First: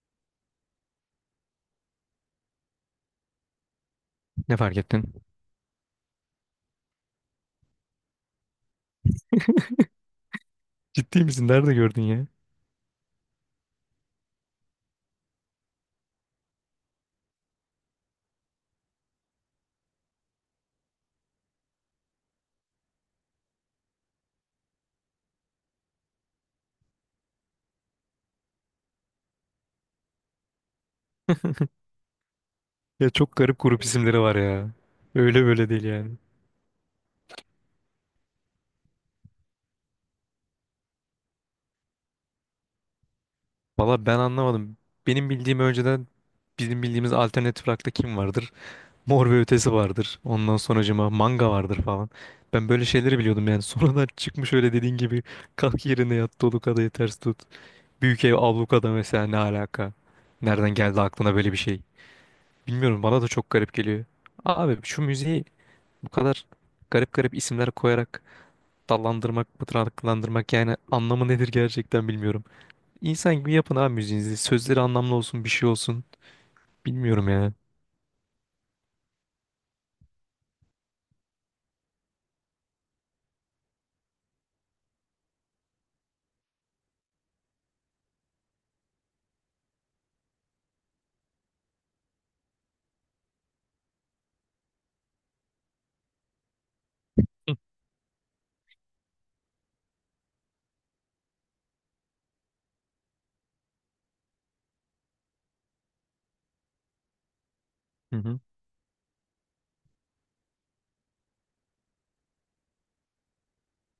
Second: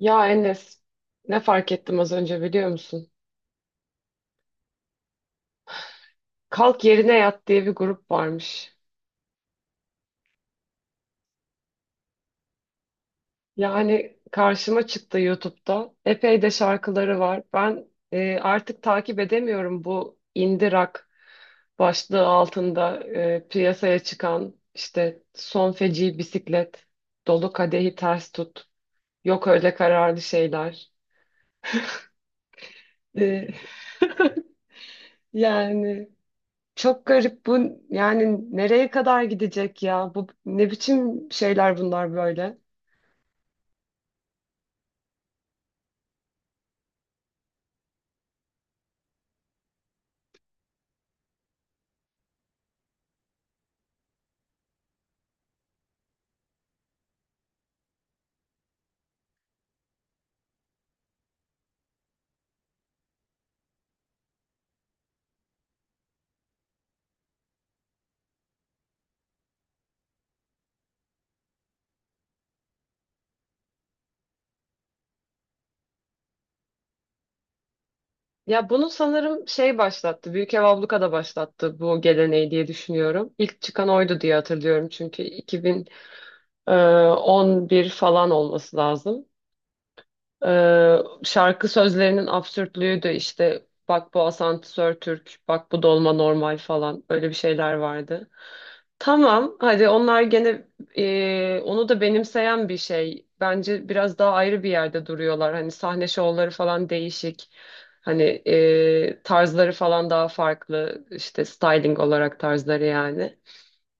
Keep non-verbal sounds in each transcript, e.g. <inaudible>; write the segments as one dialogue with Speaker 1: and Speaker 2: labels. Speaker 1: Ya Enes, ne fark ettim az önce biliyor musun?
Speaker 2: Ne fark ettin?
Speaker 1: Kalk Yerine Yat diye bir grup varmış.
Speaker 2: Ciddi misin? Nerede gördün ya?
Speaker 1: Yani karşıma çıktı YouTube'da. Epey de şarkıları var. Ben artık takip edemiyorum bu indie rock başlığı altında piyasaya çıkan işte Son Feci Bisiklet, Dolu Kadehi Ters Tut, Yok Öyle Kararlı Şeyler.
Speaker 2: <laughs> Ya çok
Speaker 1: E,
Speaker 2: garip grup isimleri var ya. Öyle böyle değil
Speaker 1: yani
Speaker 2: yani.
Speaker 1: Çok garip bu yani nereye kadar gidecek ya? Bu ne biçim şeyler bunlar böyle?
Speaker 2: Valla ben anlamadım. Benim bildiğim önceden bizim bildiğimiz alternatif rock'ta kim vardır? Mor ve Ötesi vardır. Ondan sonracıma Manga vardır falan. Ben böyle şeyleri biliyordum yani. <laughs> Sonradan çıkmış öyle dediğin gibi kalk yerine yat dolu kadayı ters tut. Büyük ev ablukada mesela ne alaka? Nereden geldi aklına böyle bir şey? Bilmiyorum bana da çok garip geliyor. Abi şu müziği bu kadar garip garip isimler koyarak dallandırmak, budaklandırmak yani anlamı nedir gerçekten bilmiyorum. İnsan gibi yapın abi müziğinizi. Sözleri anlamlı olsun, bir şey olsun. Bilmiyorum yani.
Speaker 1: Ya bunu sanırım şey başlattı. Büyük Ev Abluka da başlattı bu geleneği diye düşünüyorum. İlk çıkan oydu diye hatırlıyorum çünkü 2011 falan olması lazım. Ee, Şarkı sözlerinin absürtlüğü de işte bak bu asansör Türk, bak bu dolma normal falan öyle bir
Speaker 2: Hı
Speaker 1: şeyler vardı. Tamam, hadi onlar gene onu da benimseyen bir şey. Bence biraz daha ayrı bir yerde duruyorlar. Hani sahne şovları falan değişik.
Speaker 2: hı.
Speaker 1: Hani
Speaker 2: Hı.
Speaker 1: tarzları falan daha farklı. İşte styling olarak tarzları yani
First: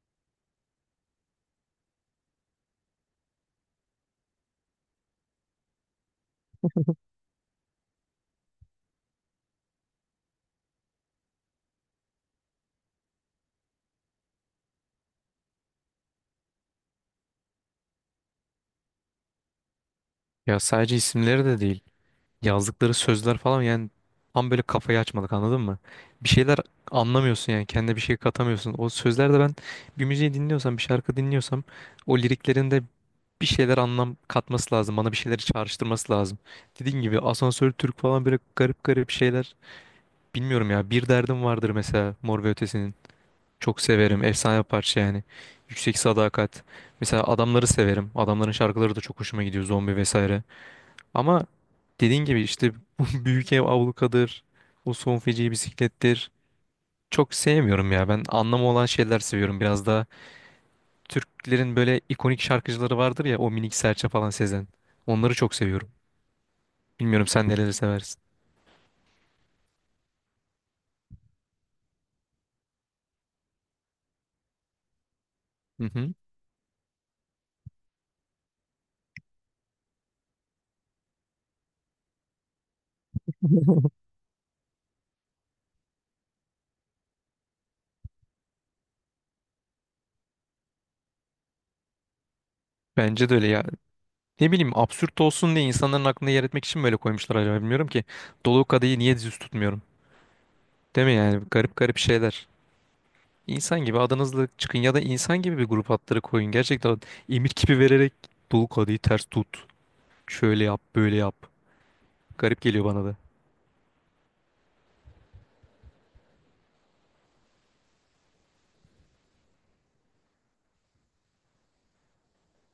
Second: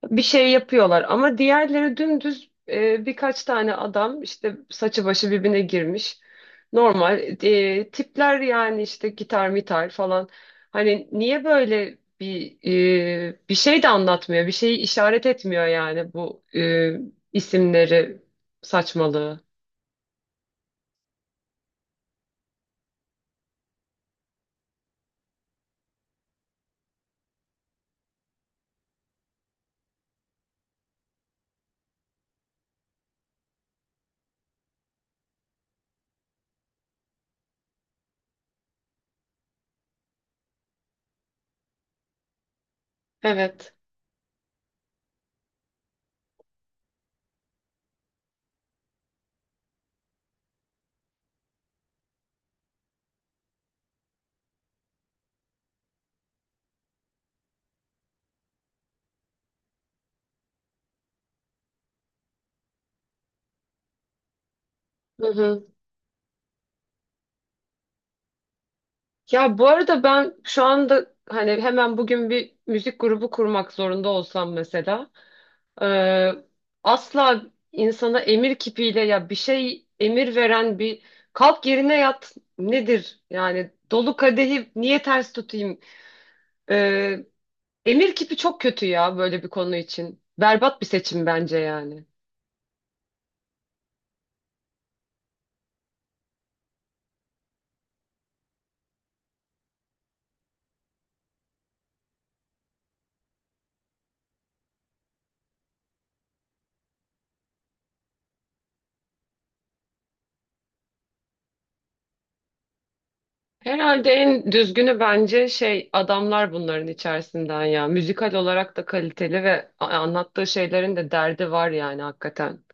Speaker 1: bir şey yapıyorlar ama diğerleri dümdüz birkaç tane adam işte saçı başı birbirine girmiş. Normal tipler yani işte gitar mitar falan. Hani niye böyle bir şey de anlatmıyor, bir şeyi işaret etmiyor yani bu isimleri saçmalığı.
Speaker 2: Ya sadece isimleri de değil. Yazdıkları sözler falan yani tam böyle kafayı açmadık anladın mı? Bir şeyler anlamıyorsun yani kendine bir şey katamıyorsun. O sözlerde ben bir müziği dinliyorsam, bir şarkı dinliyorsam o liriklerinde bir şeyler anlam katması lazım. Bana bir şeyleri çağrıştırması lazım. Dediğin gibi asansör Türk falan böyle garip garip şeyler. Bilmiyorum ya, bir derdim vardır mesela Mor ve Ötesi'nin.
Speaker 1: Evet.
Speaker 2: Çok severim. Efsane bir parça yani. Yüksek Sadakat. Mesela adamları severim. Adamların şarkıları da çok hoşuma gidiyor. Zombi vesaire. Ama dediğin gibi işte <laughs> bu Büyük Ev Ablukadır. O Son Feci Bisiklettir. Çok sevmiyorum ya. Ben anlamı olan şeyler seviyorum. Biraz daha Türklerin böyle ikonik şarkıcıları vardır ya. O Minik Serçe falan, Sezen.
Speaker 1: Hı
Speaker 2: Onları çok
Speaker 1: hı.
Speaker 2: seviyorum. Bilmiyorum sen neleri seversin.
Speaker 1: Ya bu arada ben şu anda hani hemen bugün bir müzik grubu kurmak zorunda olsam mesela
Speaker 2: Hı hı.
Speaker 1: Ee, asla insana emir kipiyle ya bir şey emir veren bir kalk yerine yat nedir? Yani dolu kadehi niye ters tutayım? Ee, Emir kipi çok kötü ya böyle bir konu için. Berbat bir seçim bence yani.
Speaker 2: Bence de öyle ya. Ne bileyim, absürt olsun diye insanların aklında yer etmek için mi böyle koymuşlar acaba, bilmiyorum ki. Dolu kadehi niye düz tutmuyorum? Değil mi yani, garip garip şeyler. İnsan gibi adınızla çıkın ya da insan gibi bir grup adları koyun. Gerçekten emir kipi vererek dolu kadehi ters tut. Şöyle yap böyle yap. Garip geliyor bana da.
Speaker 1: Herhalde en düzgünü bence şey adamlar bunların içerisinden ya. Müzikal olarak da kaliteli ve anlattığı şeylerin de derdi var yani hakikaten.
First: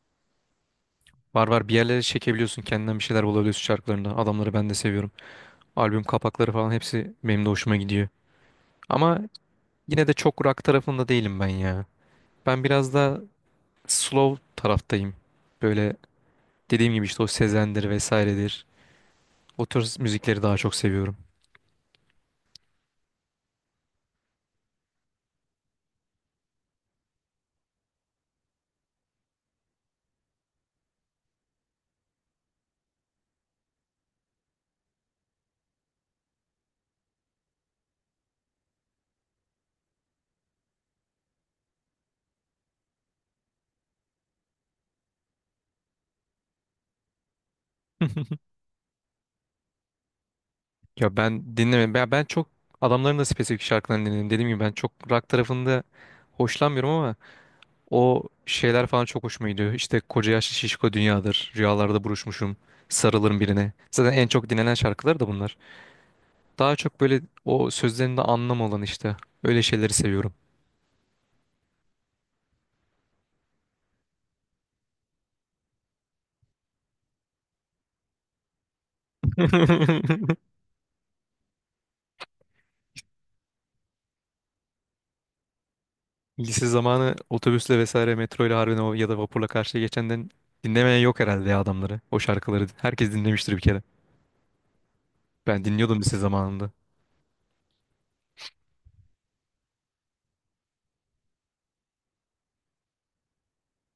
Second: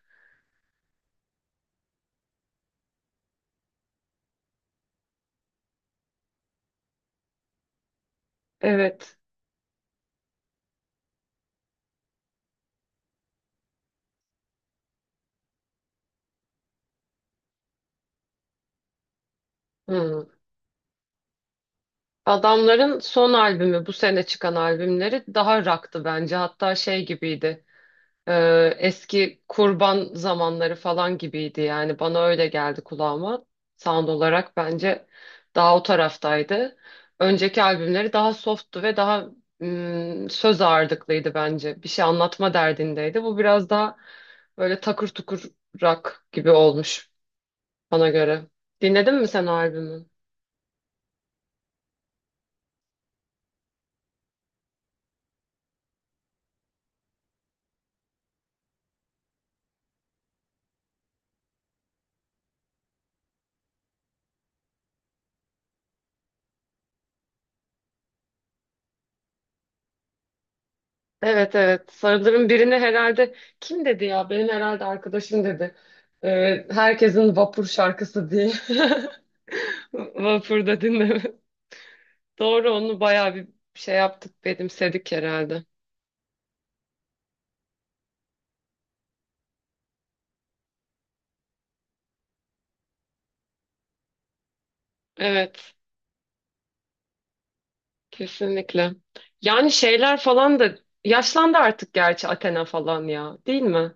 Speaker 2: Var var, bir yerlere çekebiliyorsun, kendinden bir şeyler bulabiliyorsun şarkılarında. Adamları ben de seviyorum. Albüm kapakları falan hepsi benim de hoşuma gidiyor.
Speaker 1: Evet.
Speaker 2: Ama yine de çok rock tarafında değilim ben ya. Ben biraz da slow taraftayım. Böyle, dediğim gibi işte o Sezen'dir vesairedir. O tür
Speaker 1: Hmm.
Speaker 2: müzikleri daha çok seviyorum.
Speaker 1: Adamların son albümü bu sene çıkan albümleri daha rock'tı bence. Hatta şey gibiydi. Eski kurban zamanları falan gibiydi yani bana öyle geldi kulağıma. Sound olarak bence daha o taraftaydı. Önceki albümleri daha softtu ve daha söz ağırlıklıydı bence. Bir şey anlatma derdindeydi. Bu biraz daha böyle takır tukur rock gibi olmuş bana göre.
Speaker 2: <laughs>
Speaker 1: Dinledin mi sen o albümü?
Speaker 2: Ya ben dinlemem. Ben çok adamların da spesifik şarkılarını dinledim. Dediğim gibi ben çok rock tarafında hoşlanmıyorum ama o şeyler falan çok hoşuma gidiyor. İşte koca yaşlı şişko dünyadır. Rüyalarda buruşmuşum. Sarılırım birine. Zaten en çok dinlenen şarkılar da bunlar. Daha çok böyle o sözlerinde anlam olan işte. Öyle şeyleri seviyorum.
Speaker 1: Evet, evet. Sarıların birini herhalde kim dedi ya? Benim herhalde arkadaşım dedi. Herkesin vapur şarkısı diye. <laughs>
Speaker 2: <laughs>
Speaker 1: Vapurda dinleme. <laughs> Doğru onu bayağı bir şey yaptık, benimsedik herhalde.
Speaker 2: Lise zamanı otobüsle vesaire metroyla harbiden o ya da vapurla karşıya geçenden dinlemeyen yok herhalde ya adamları. O şarkıları herkes dinlemiştir bir kere. Ben
Speaker 1: Evet,
Speaker 2: dinliyordum lise zamanında.
Speaker 1: kesinlikle. Yani şeyler falan da yaşlandı artık gerçi Athena falan ya, değil mi?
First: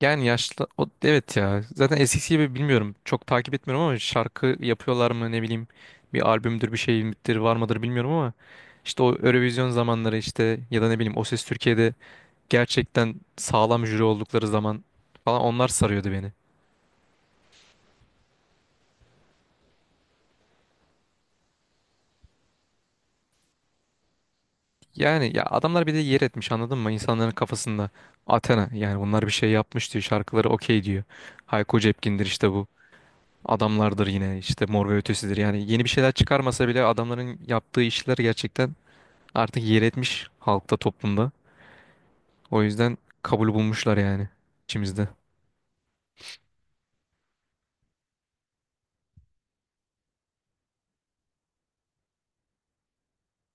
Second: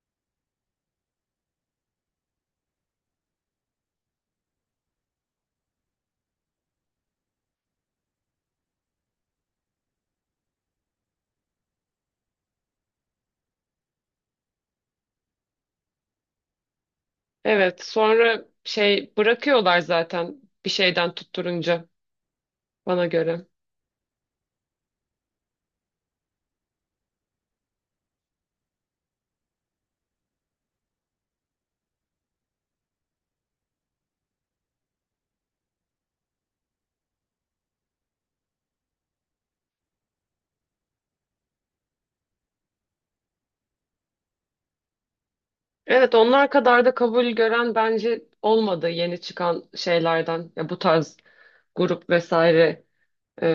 Speaker 2: Yani yaşlı o, evet ya. Zaten eskisi gibi bilmiyorum. Çok takip etmiyorum ama şarkı yapıyorlar mı ne bileyim. Bir albümdür bir şey midir var mıdır bilmiyorum ama işte o Eurovision zamanları, işte ya da ne bileyim O Ses Türkiye'de gerçekten sağlam jüri oldukları zaman falan onlar sarıyordu beni.
Speaker 1: Evet, sonra şey bırakıyorlar zaten bir şeyden tutturunca bana göre.
Speaker 2: Yani ya adamlar bir de yer etmiş anladın mı? İnsanların kafasında Athena, yani bunlar bir şey yapmış diyor, şarkıları okey diyor. Hayko Cepkin'dir işte bu. Adamlardır yine işte, Mor ve Ötesi'dir. Yani yeni bir şeyler çıkarmasa bile adamların yaptığı işler gerçekten artık yer etmiş halkta, toplumda. O yüzden kabul bulmuşlar yani içimizde.
Speaker 1: Evet, onlar kadar da kabul gören bence olmadı yeni çıkan şeylerden. Ya bu tarz grup vesaire. Ee,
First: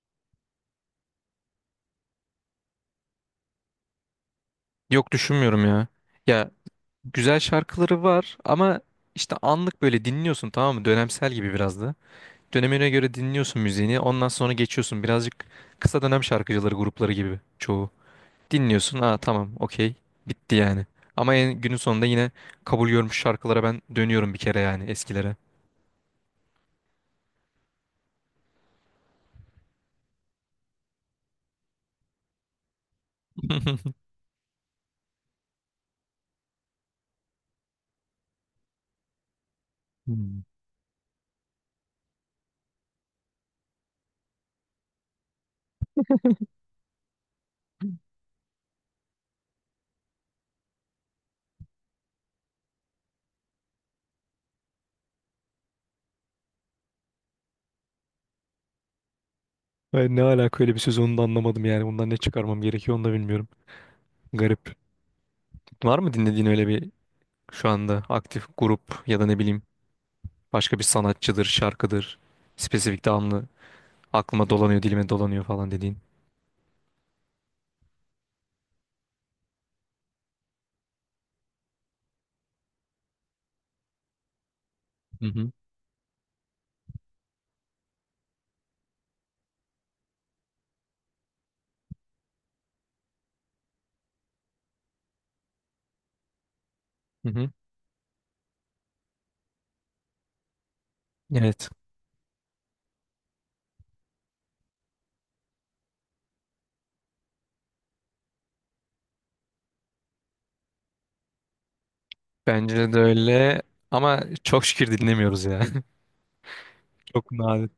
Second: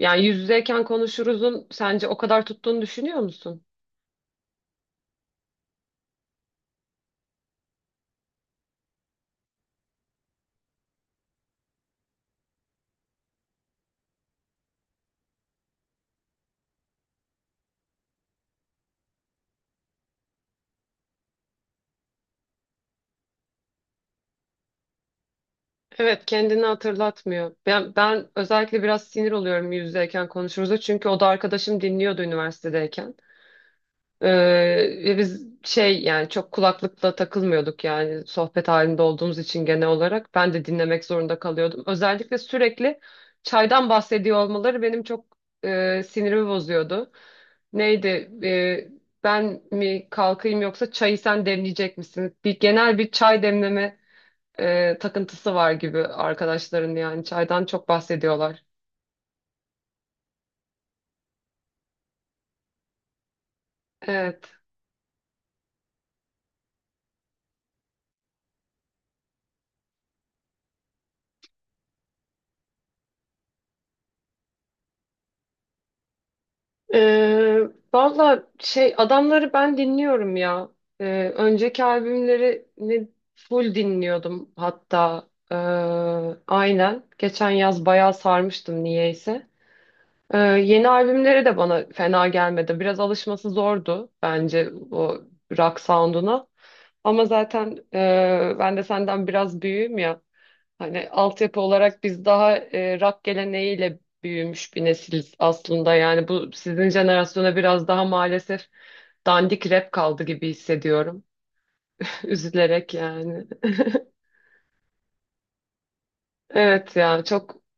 Speaker 1: Yani yüz yüzeyken konuşuruzun sence o kadar tuttuğunu düşünüyor musun?
Speaker 2: Yok düşünmüyorum ya. Ya, güzel şarkıları var ama işte anlık böyle dinliyorsun tamam mı? Dönemsel gibi biraz da. Dönemine göre dinliyorsun müziğini. Ondan sonra geçiyorsun. Birazcık kısa dönem şarkıcıları grupları gibi çoğu. Dinliyorsun. Aa, tamam, okey. Bitti yani. Ama en, günün sonunda yine kabul görmüş şarkılara ben dönüyorum bir kere yani, eskilere.
Speaker 1: Evet, kendini hatırlatmıyor. Ben özellikle biraz sinir oluyorum yüz yüzeyken konuşuruz çünkü o da arkadaşım dinliyordu üniversitedeyken.
Speaker 2: <laughs>
Speaker 1: Ee, Ve biz şey yani çok kulaklıkla takılmıyorduk yani sohbet halinde olduğumuz için genel olarak
Speaker 2: Hmm.
Speaker 1: ben de dinlemek zorunda kalıyordum. Özellikle sürekli çaydan bahsediyor olmaları benim çok sinirimi bozuyordu. Neydi e, ben mi kalkayım yoksa çayı sen demleyecek misin? Bir genel bir çay demleme takıntısı var gibi arkadaşların yani çaydan çok bahsediyorlar.
Speaker 2: Ben, ne alaka öyle bir söz, onu da anlamadım yani. Bundan ne çıkarmam gerekiyor onu da bilmiyorum.
Speaker 1: Evet.
Speaker 2: Garip. Var mı dinlediğin öyle bir, şu anda aktif grup ya da ne bileyim başka bir sanatçıdır, şarkıdır. Spesifik damlı aklıma dolanıyor, dilime dolanıyor falan dediğin.
Speaker 1: Ee, Valla şey adamları ben dinliyorum ya. Önceki albümlerini full dinliyordum
Speaker 2: Hı
Speaker 1: hatta.
Speaker 2: hı.
Speaker 1: Aynen. Geçen yaz bayağı sarmıştım niyeyse. Yeni albümleri de bana fena gelmedi. Biraz alışması zordu bence o rock sound'una. Ama
Speaker 2: Hı hı.
Speaker 1: zaten ben de senden biraz büyüğüm ya. Hani altyapı
Speaker 2: Evet.
Speaker 1: olarak biz daha rock geleneğiyle büyümüş bir nesiliz aslında. Yani bu sizin jenerasyona biraz daha maalesef dandik rap kaldı gibi hissediyorum. <laughs>
Speaker 2: Bence
Speaker 1: Üzülerek
Speaker 2: de
Speaker 1: yani.
Speaker 2: öyle ama çok şükür dinlemiyoruz ya.
Speaker 1: Evet
Speaker 2: <laughs>
Speaker 1: ya
Speaker 2: Çok
Speaker 1: çok
Speaker 2: nadir.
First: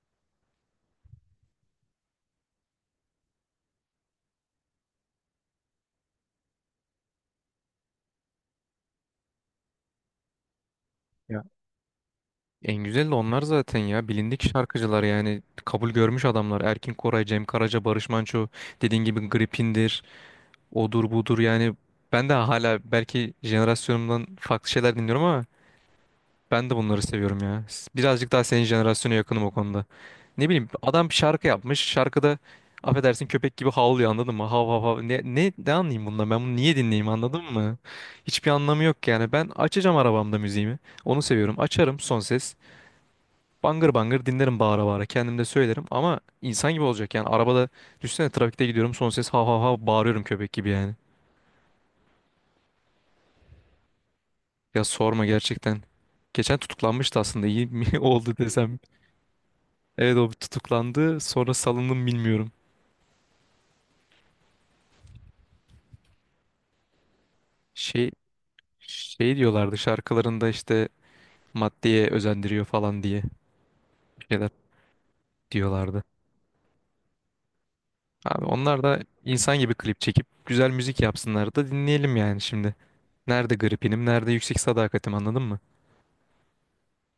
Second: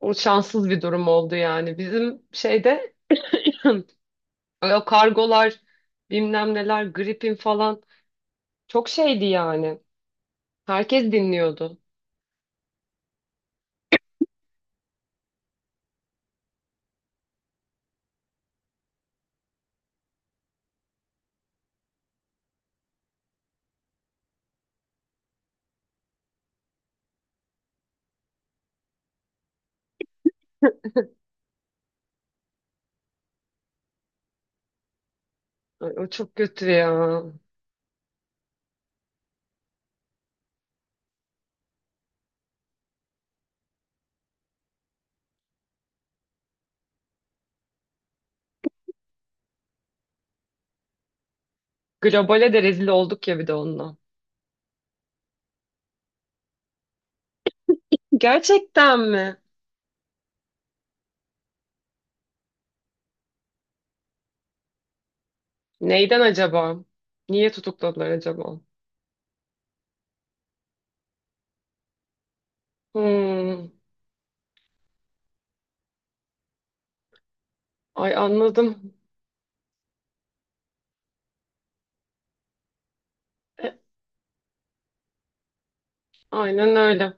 Speaker 1: o şanssız bir durum oldu yani. Bizim şeyde <clears throat> o kargolar bilmem neler gripin falan çok şeydi yani. Herkes
Speaker 2: Ya.
Speaker 1: dinliyordu.
Speaker 2: En güzel de onlar zaten ya. Bilindik şarkıcılar yani. Kabul görmüş adamlar. Erkin Koray, Cem Karaca, Barış Manço. Dediğin gibi Gripin'dir. Odur budur yani. Ben de hala belki jenerasyonumdan farklı şeyler dinliyorum ama ben de bunları seviyorum ya. Birazcık daha senin jenerasyona yakınım o konuda. Ne bileyim, adam bir şarkı yapmış. Şarkıda affedersin köpek gibi havlıyor anladın mı? Hav hav hav. Ne
Speaker 1: Ay, o
Speaker 2: anlayayım bundan?
Speaker 1: çok
Speaker 2: Ben bunu
Speaker 1: kötü
Speaker 2: niye dinleyeyim
Speaker 1: ya.
Speaker 2: anladın mı? Hiçbir anlamı yok yani. Ben açacağım arabamda müziğimi. Onu seviyorum. Açarım son ses. Bangır bangır dinlerim bağıra bağıra. Kendim de söylerim ama insan gibi olacak yani. Arabada düşünsene, trafikte gidiyorum son ses hav hav hav bağırıyorum köpek gibi yani.
Speaker 1: Globale de rezil olduk ya bir de onunla.
Speaker 2: Ya sorma gerçekten. Geçen tutuklanmıştı, aslında iyi mi <laughs> oldu desem.
Speaker 1: Gerçekten mi?
Speaker 2: Evet, o tutuklandı. Sonra salındım bilmiyorum.
Speaker 1: Neyden acaba? Niye tutukladılar
Speaker 2: Şey
Speaker 1: acaba?
Speaker 2: şey diyorlardı şarkılarında işte maddeye özendiriyor falan diye
Speaker 1: Hmm.
Speaker 2: bir şeyler diyorlardı.
Speaker 1: Ay,
Speaker 2: Abi onlar
Speaker 1: anladım.
Speaker 2: da insan gibi klip çekip güzel müzik yapsınlar da dinleyelim yani şimdi. Nerede
Speaker 1: E,
Speaker 2: Gripinim, nerede Yüksek Sadakatim anladın mı?
Speaker 1: aynen öyle.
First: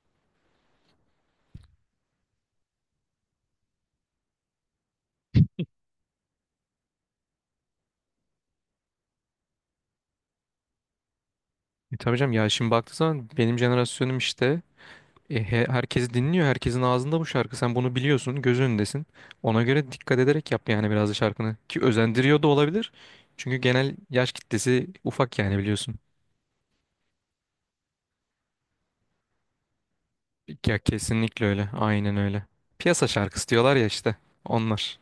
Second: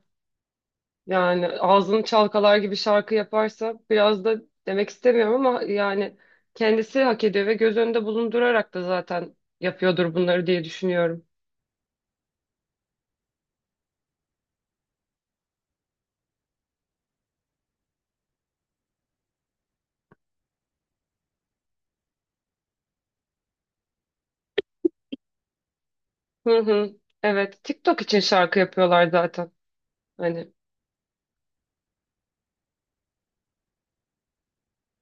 Speaker 1: Yani ağzını çalkalar gibi şarkı yaparsa biraz da demek istemiyorum ama yani kendisi hak ediyor ve göz önünde bulundurarak da zaten yapıyordur bunları diye düşünüyorum.
Speaker 2: E tabii canım ya, şimdi baktığı zaman benim jenerasyonum işte. Herkes dinliyor. Herkesin ağzında bu şarkı. Sen bunu biliyorsun. Göz önündesin. Ona göre dikkat ederek yap yani biraz da şarkını. Ki özendiriyor da olabilir. Çünkü genel yaş kitlesi ufak yani, biliyorsun.
Speaker 1: Hı hı. Evet, TikTok için şarkı yapıyorlar zaten. Hani
Speaker 2: Ya kesinlikle öyle. Aynen öyle. Piyasa şarkısı diyorlar ya işte. Onlar.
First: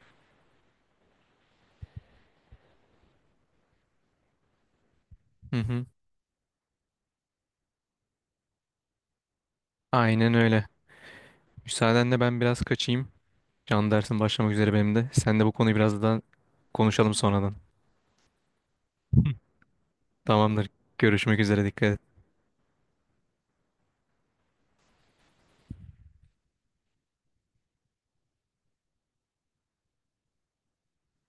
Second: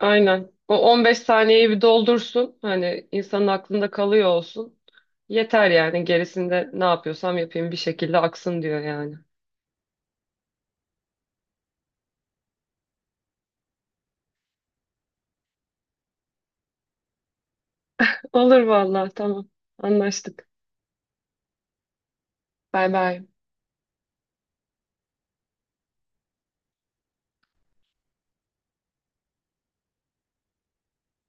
Speaker 1: aynen. O 15 saniyeyi bir doldursun. Hani insanın aklında kalıyor olsun.
Speaker 2: Hı
Speaker 1: Yeter
Speaker 2: hı.
Speaker 1: yani. Gerisinde ne yapıyorsam yapayım bir şekilde aksın diyor yani.
Speaker 2: Aynen öyle. Müsaadenle ben biraz kaçayım. Can dersim başlamak üzere benim de. Sen de bu konuyu biraz daha konuşalım sonradan.
Speaker 1: Olur vallahi,
Speaker 2: <laughs>
Speaker 1: tamam. Anlaştık.
Speaker 2: Tamamdır. Görüşmek üzere. Dikkat et.
Speaker 1: Bay bay.